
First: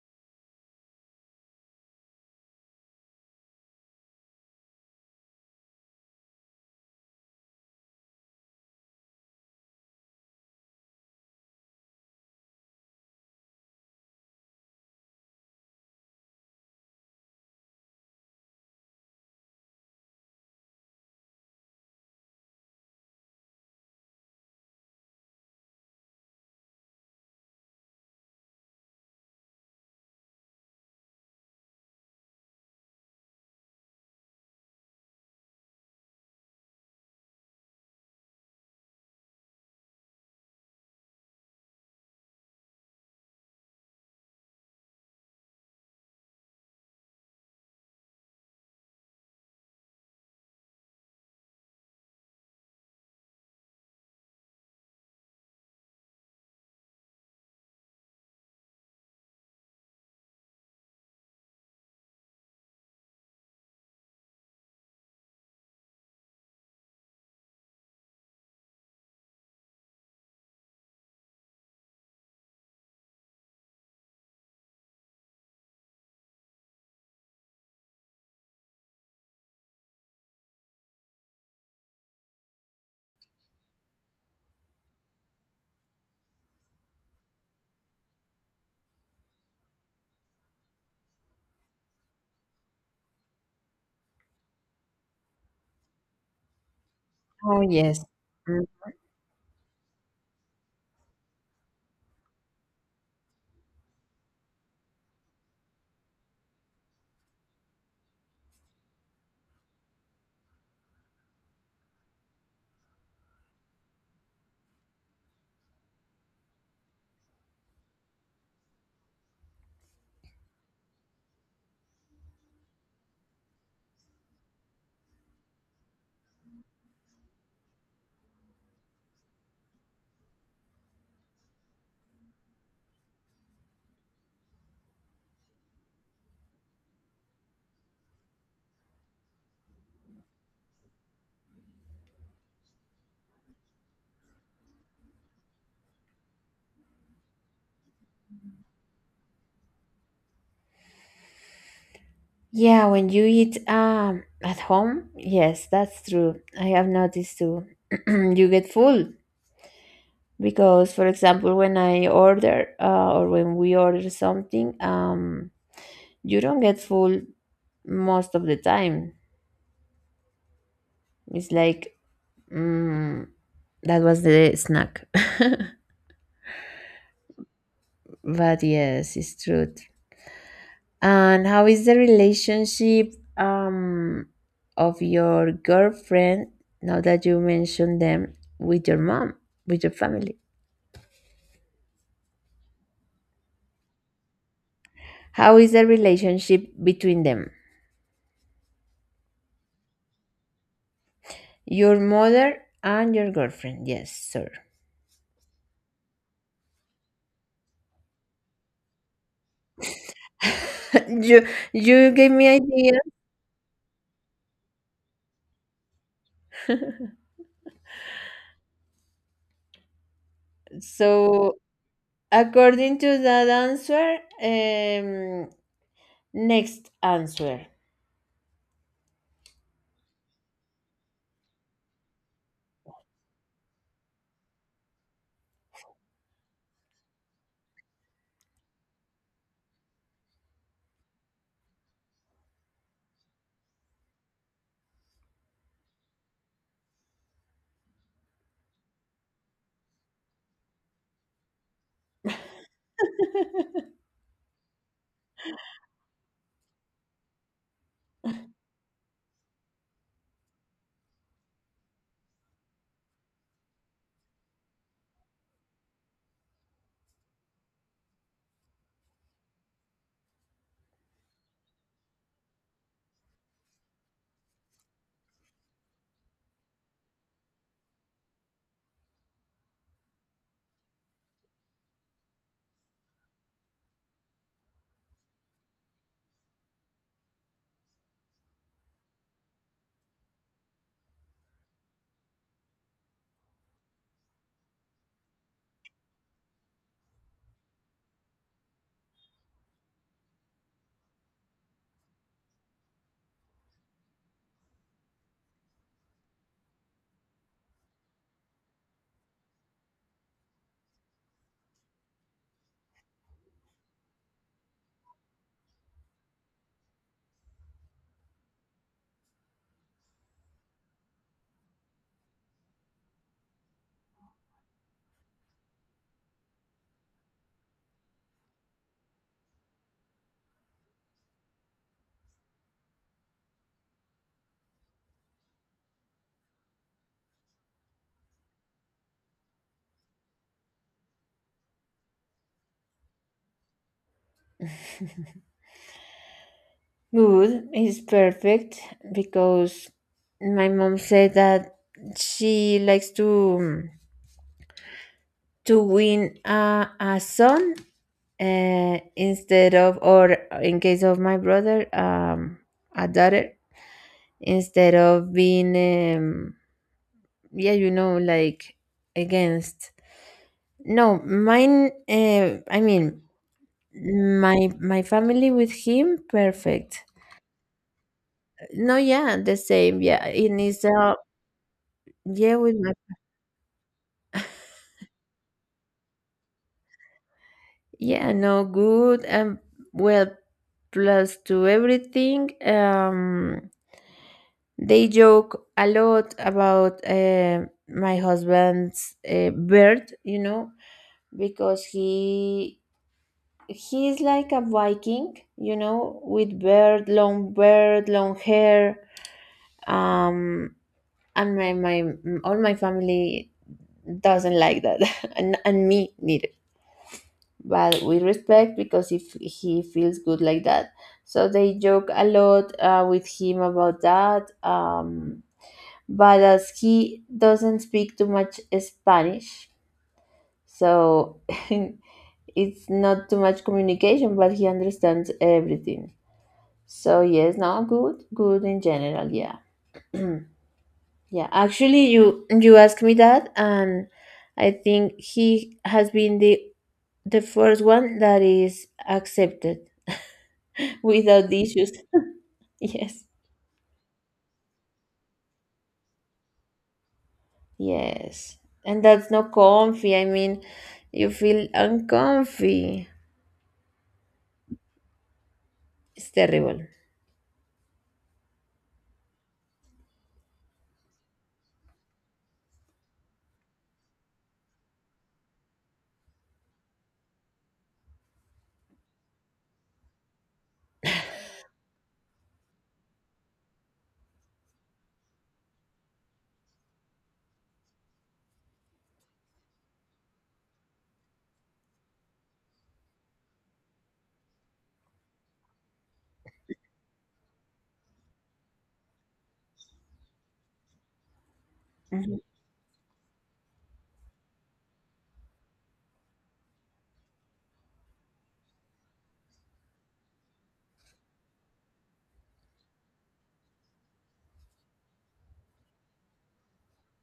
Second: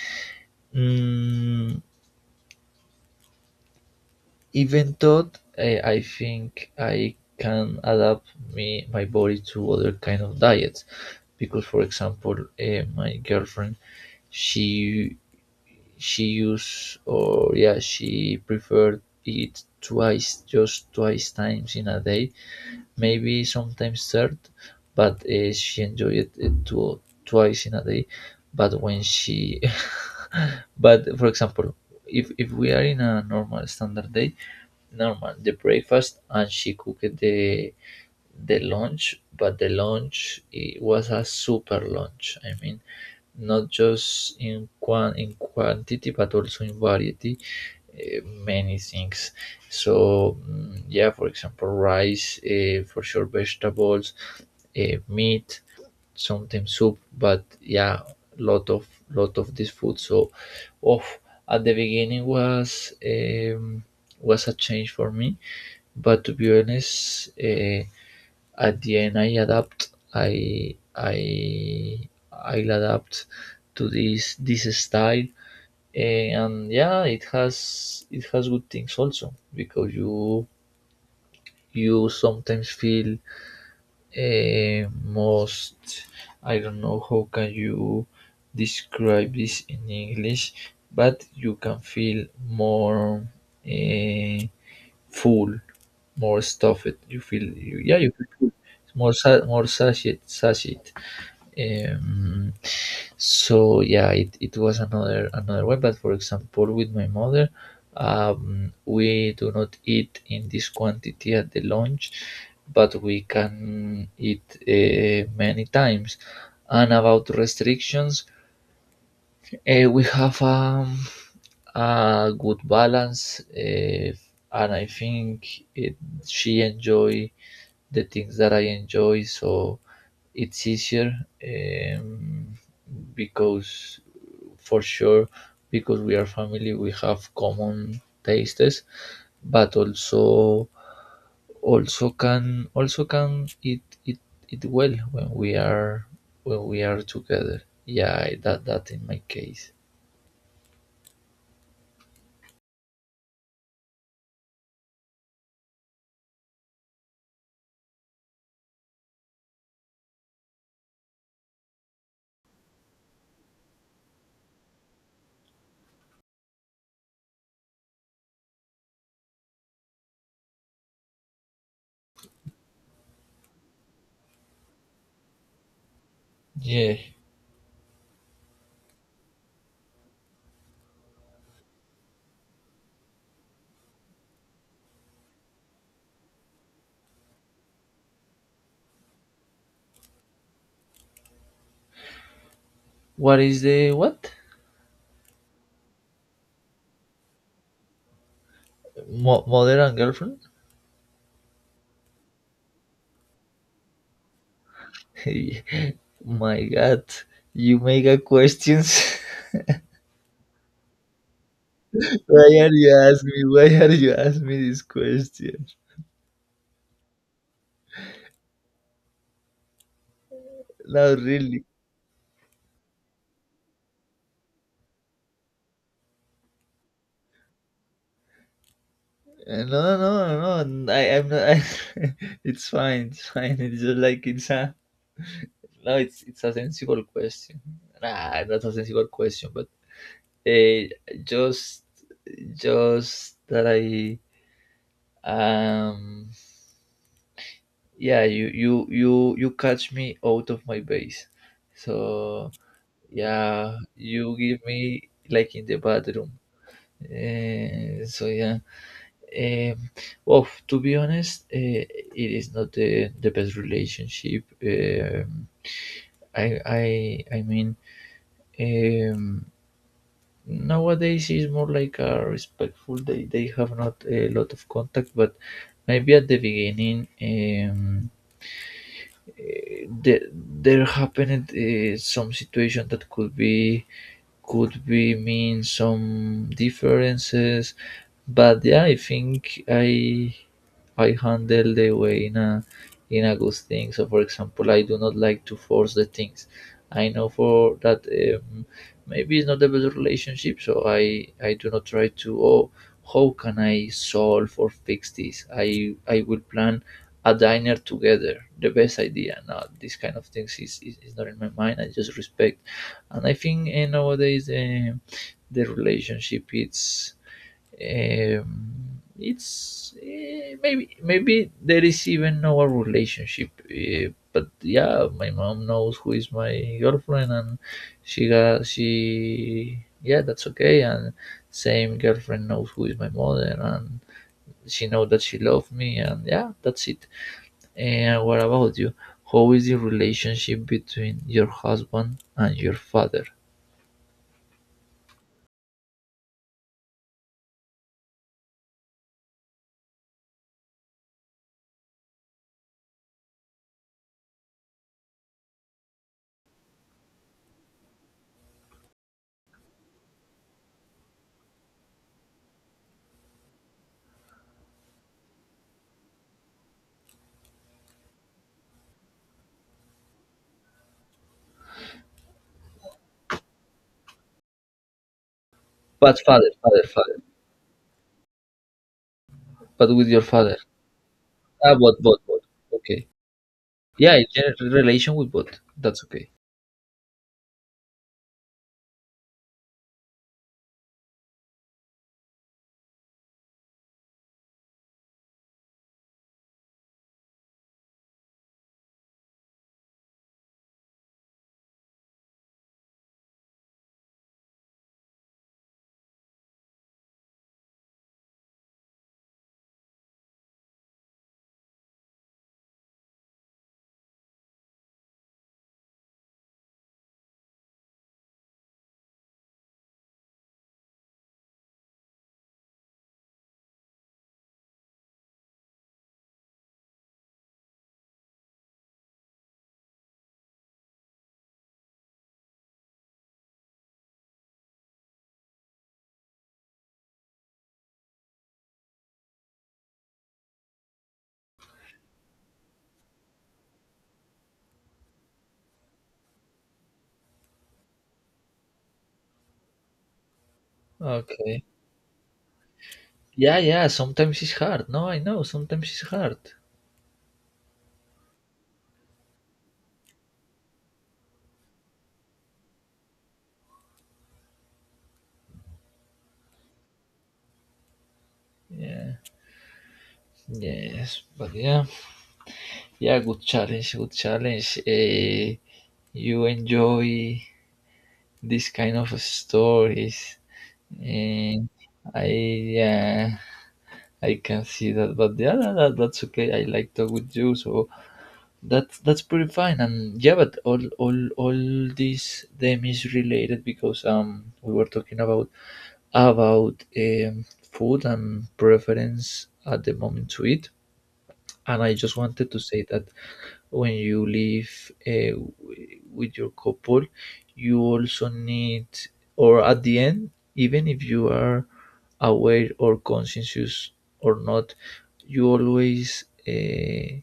B: Mm, Even though I think I can adapt me my body to other kind of diets, because for example, my girlfriend, she she use or yeah she preferred eat twice, just twice times in a day, maybe sometimes third, but she enjoyed it twice in a day. But when she, but for example, if we are in a normal standard day, normal the breakfast, and she cooked the launch, but the launch it was a super launch. I mean, not just in quantity but also in variety, uh, many things. So yeah, for example, rice, for sure, vegetables, meat, sometimes soup, but yeah, lot of this food. So, oh, at the beginning was a change for me, but to be honest. At the end I adapt, I'll adapt to this style. And yeah, it has, it has good things also because you sometimes feel most, I don't know how can you describe this in English, but you can feel more, eh, full, more stuffed. You feel,
A: Oh
B: yeah,
A: yes.
B: you feel full,
A: Mm.
B: more more satiate. um, so yeah, it was another way. But for example, with my mother, we do not eat in this quantity at the lunch, but we can eat many times. And about restrictions, we have, a good balance, and I think it, she enjoy the things that I enjoy. So it's easier, um, because, for sure, because we are family, we have common tastes, but also, also can eat it well when we are, when we are together. Yeah, I- that in my case.
A: Yeah, when you eat at home, yes, that's true. I have noticed too. You get full because, for example, when I order or when we order something, you don't get full most of the time. It's like mm, that was the snack.
B: Yeah.
A: But yes, it's true. And how is the relationship of your girlfriend now that you mentioned them with your mom, with your family?
B: What is the what?
A: How is the relationship between them?
B: Mo- mother and girlfriend?
A: Your mother and your girlfriend, yes, sir.
B: My god, you make a questions.
A: you you gave
B: Why
A: me
B: are you
A: idea.
B: ask me? Why are you ask me this question? No,
A: So
B: really.
A: according to that answer, um, next answer.
B: No, no, no, no, no. I'm not. I, it's fine. It's fine. It's just like it's a no. It's a sensible question. Nah, not a sensible question, but uh, just just that I, um, yeah, you catch me out of my base. So yeah, you give me like in the bathroom. So yeah. Um, well, to be honest, it is not the best relationship. I mean, um, nowadays it's more like a respectful. They have not a lot of contact, but maybe at the beginning, um, there happened some situation that could be mean some differences. But yeah, I think I handle the way in a, in a good thing. So for example, I do not like to force the things. I know for that. um, Maybe it's not the best relationship, so I do not try to, oh, how can I solve or fix this? I will plan a diner together the best idea now. This kind of things is not in my mind. I just respect. And I think nowadays, the relationship it's, um, it's, maybe there is even no relationship, but yeah, my mom knows who is my girlfriend, and she, yeah, that's okay. And same girlfriend knows who is my mother, and she know that she loved me, and yeah, that's it. And what about you? How is the relationship between your husband and your father?
A: Good is perfect because my mom said that she likes to win a son instead of or in case of my brother a daughter instead of being yeah you know like against no mine I mean my family with him
B: But father, father,
A: perfect
B: father.
A: no yeah the
B: But
A: same
B: with your
A: yeah it
B: father.
A: is
B: Ah, but, but.
A: yeah, with my
B: Okay. Yeah, it's a relation with both. That's okay.
A: Yeah, no good and well plus to everything. They joke a lot about my husband's bird, you know, because he's like a Viking, you know, with beard, long hair. Um, and my all my family doesn't like that, and me neither. But with respect because if he feels good like that. So they joke a lot with him about that. But as he doesn't speak too much Spanish, so it's not too much communication, but he understands everything. So yes, no, good, good in general, yeah. Yeah, actually, you asked me that, and I think he has been the first one that is accepted without the
B: Okay.
A: issues. Yes,
B: Yeah, yeah. Sometimes it's hard. No, I know. Sometimes it's hard.
A: yes. And that's not comfy. I mean, you feel uncomfy. It's terrible.
B: Yeah. Yes. But yeah. Yeah. Good challenge. Good challenge. Eh, you enjoy this kind of stories, and I, yeah. I can see that, but yeah, that's okay. I like talk with you, so that's pretty fine. And yeah, but all this them is related, because um, we were talking about um, food and preference at the moment to eat. And I just
A: Mhm.
B: wanted to say that when you live with your couple, you also need, or at the end, even if you are aware or conscientious or not, you always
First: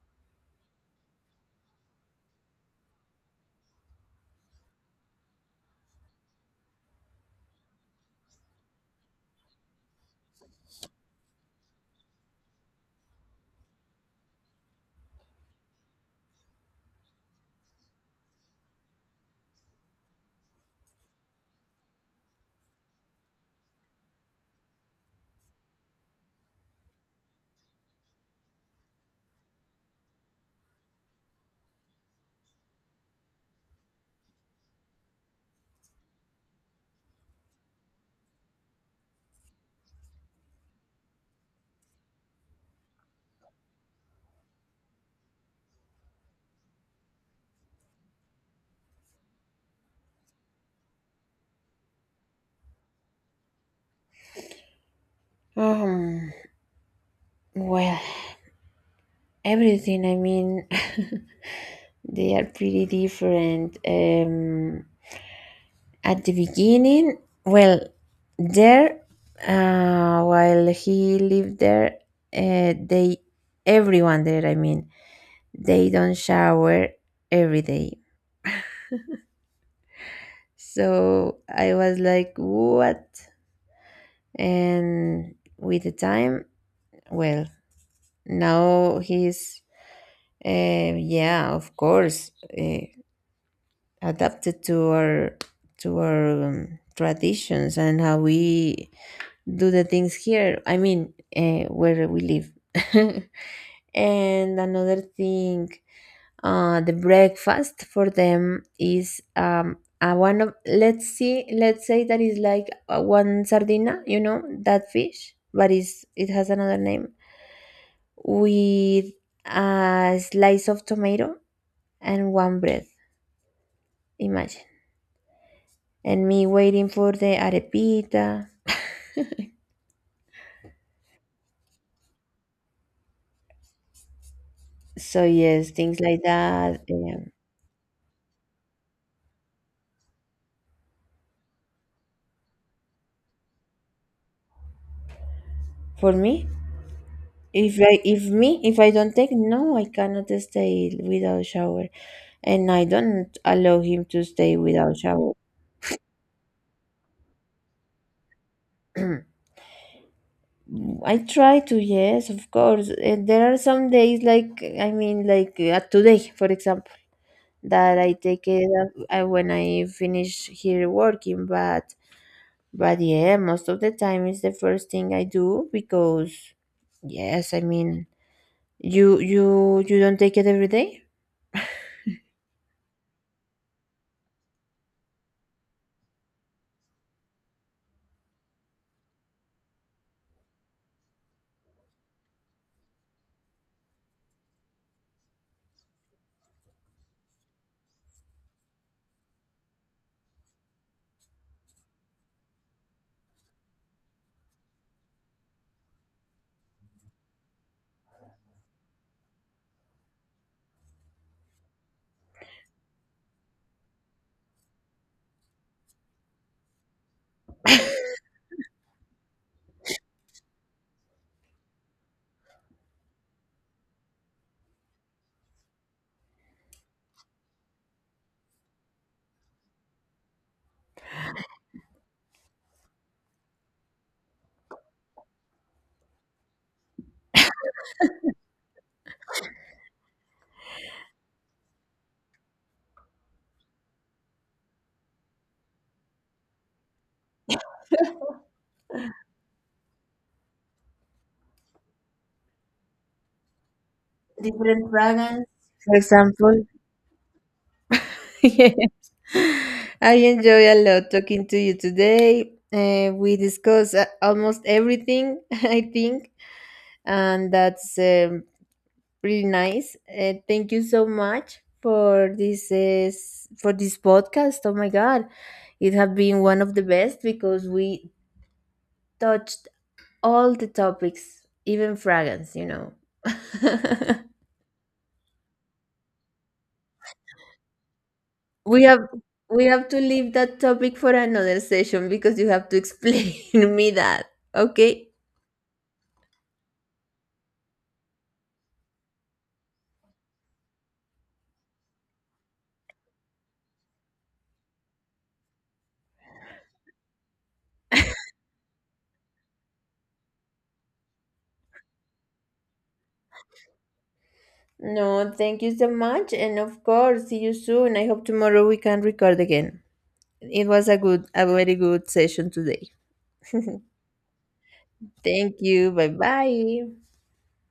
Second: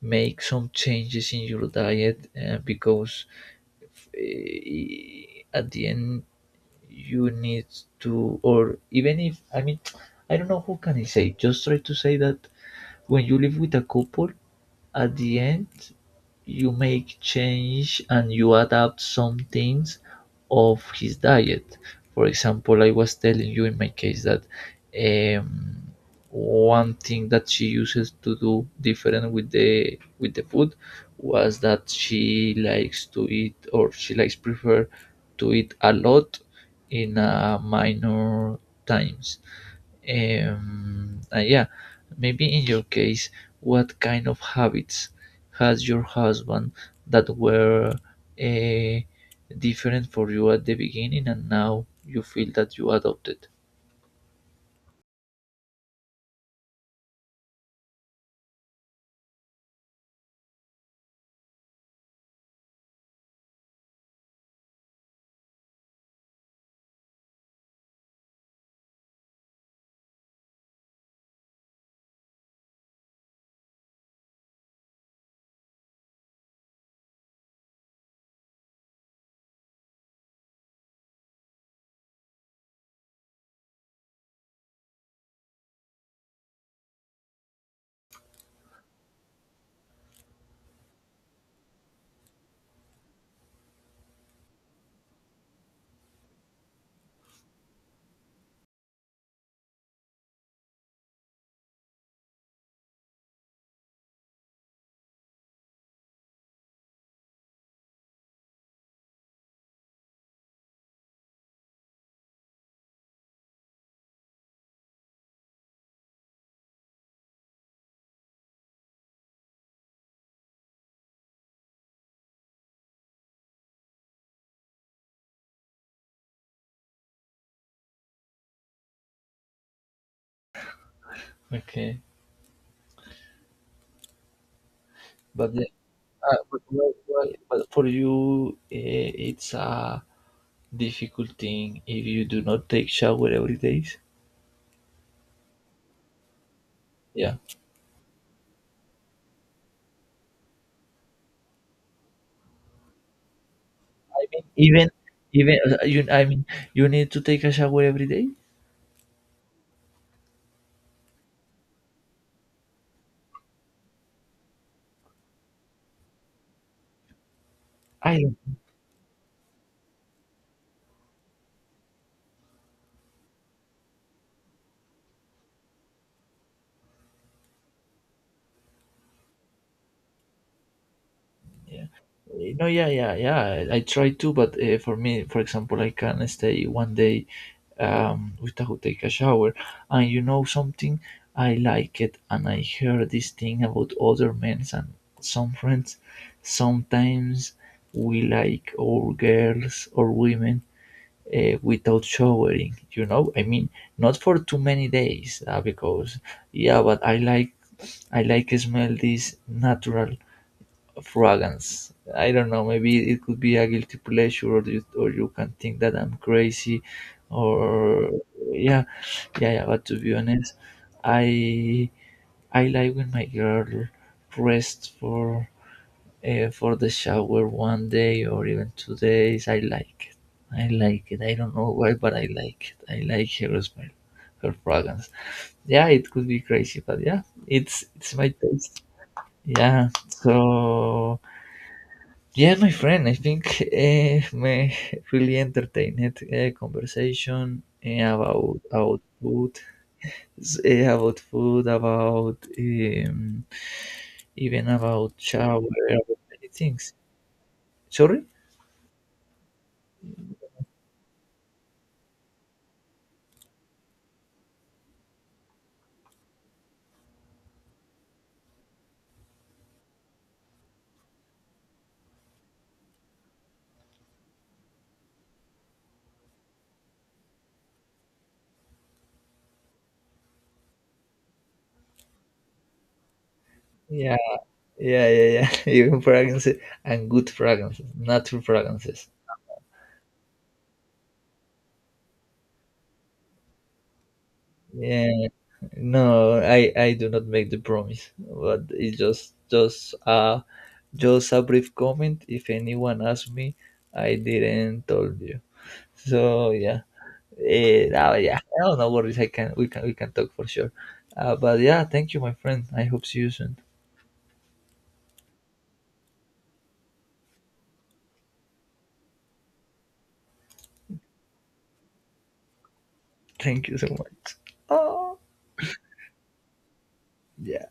B: make some changes in your diet, because uh, at the end you need to, or even if, I mean, I don't know who can I say, just try to say that when you live with a couple, at the end, you make change and you adapt some things of his diet. For example, I was telling you in my case that, um, one thing that she uses to do different with the food was that she likes to eat, or she likes prefer to eat a lot in a minor times. Yeah, maybe in your case, what kind of habits has your husband that were uh, different for you at the beginning, and now you feel that you adopted?
A: Um, well, everything, I mean, they are pretty different. At the beginning, well, there, while he lived there, uh, they, everyone there, I mean, they don't shower every day. So I was like, what? And with the time, well, now yeah, of course, uh, adapted to our traditions and how we do the things here. I mean, where we live. And another thing, the breakfast for them is a one of let's say that is like one sardina, you know that fish, but is it has another name with a slice of tomato and one bread. Imagine and me waiting for the arepita.
B: Okay,
A: So
B: but, the,
A: yes, things like that.
B: but for you, it's a difficult thing if you do not take shower every day.
A: For me,
B: Yeah,
A: if I don't take, no, I cannot stay without shower, and I don't allow him to stay
B: even,
A: without shower.
B: even you, I mean, you need to take a shower every day.
A: I try to, yes, of course. And there are some days, like I mean, like today, for example, that I
B: I.
A: take it when I finish here working. But yeah, most of the time it's the first thing I do because yes, I mean, you don't take it every day.
B: Yeah. No, yeah, yeah, yeah. I try to, but for me, for example, I can stay 1 day without take a shower. And you know something, I like it, and I hear this thing about other men and some friends. Sometimes we like our girls or women without showering. You know, I mean, not for too many days, because yeah, but I like, I like smell this natural fragrance. I don't know. Maybe it could be a guilty pleasure, or you can think that I'm crazy, or yeah, yeah, yeah. But to be honest, I I like when my girl rest for, for the shower 1 day, or even 2 days. I like it. I like it. I don't know why, but I like it. I like her smell, her fragrance. Yeah, it could be crazy, but yeah, it's my taste. Yeah. So yeah, my friend, I think, my really entertained conversation, about food, about even
A: Different
B: about
A: fragrance.
B: shower,
A: For
B: about many
A: example,
B: things. Sorry?
A: Yeah. I enjoy a lot talking to you today. We discuss almost everything, I think, and that's pretty nice. Thank you so much for this for this podcast. Oh my God, it has been one of the best because we touched all the topics, even fragrance, you know.
B: Yeah, yeah, Even fragrances and good fragrances, natural
A: We
B: fragrances.
A: have we have to leave that topic for another session because you have to explain me that. Okay?
B: Yeah, no, I do not make the promise, but it's just just a brief comment. If anyone asks me, I didn't told you. So yeah, eh, now yeah, I don't know worries. I can we can we can talk for sure. But yeah, thank you, my friend. I hope see you soon.
A: No, thank you so much and of course see you soon. I hope tomorrow we can record again. It was a very good session today.
B: Thank you so much. Oh
A: Thank you. Bye bye.
B: yeah.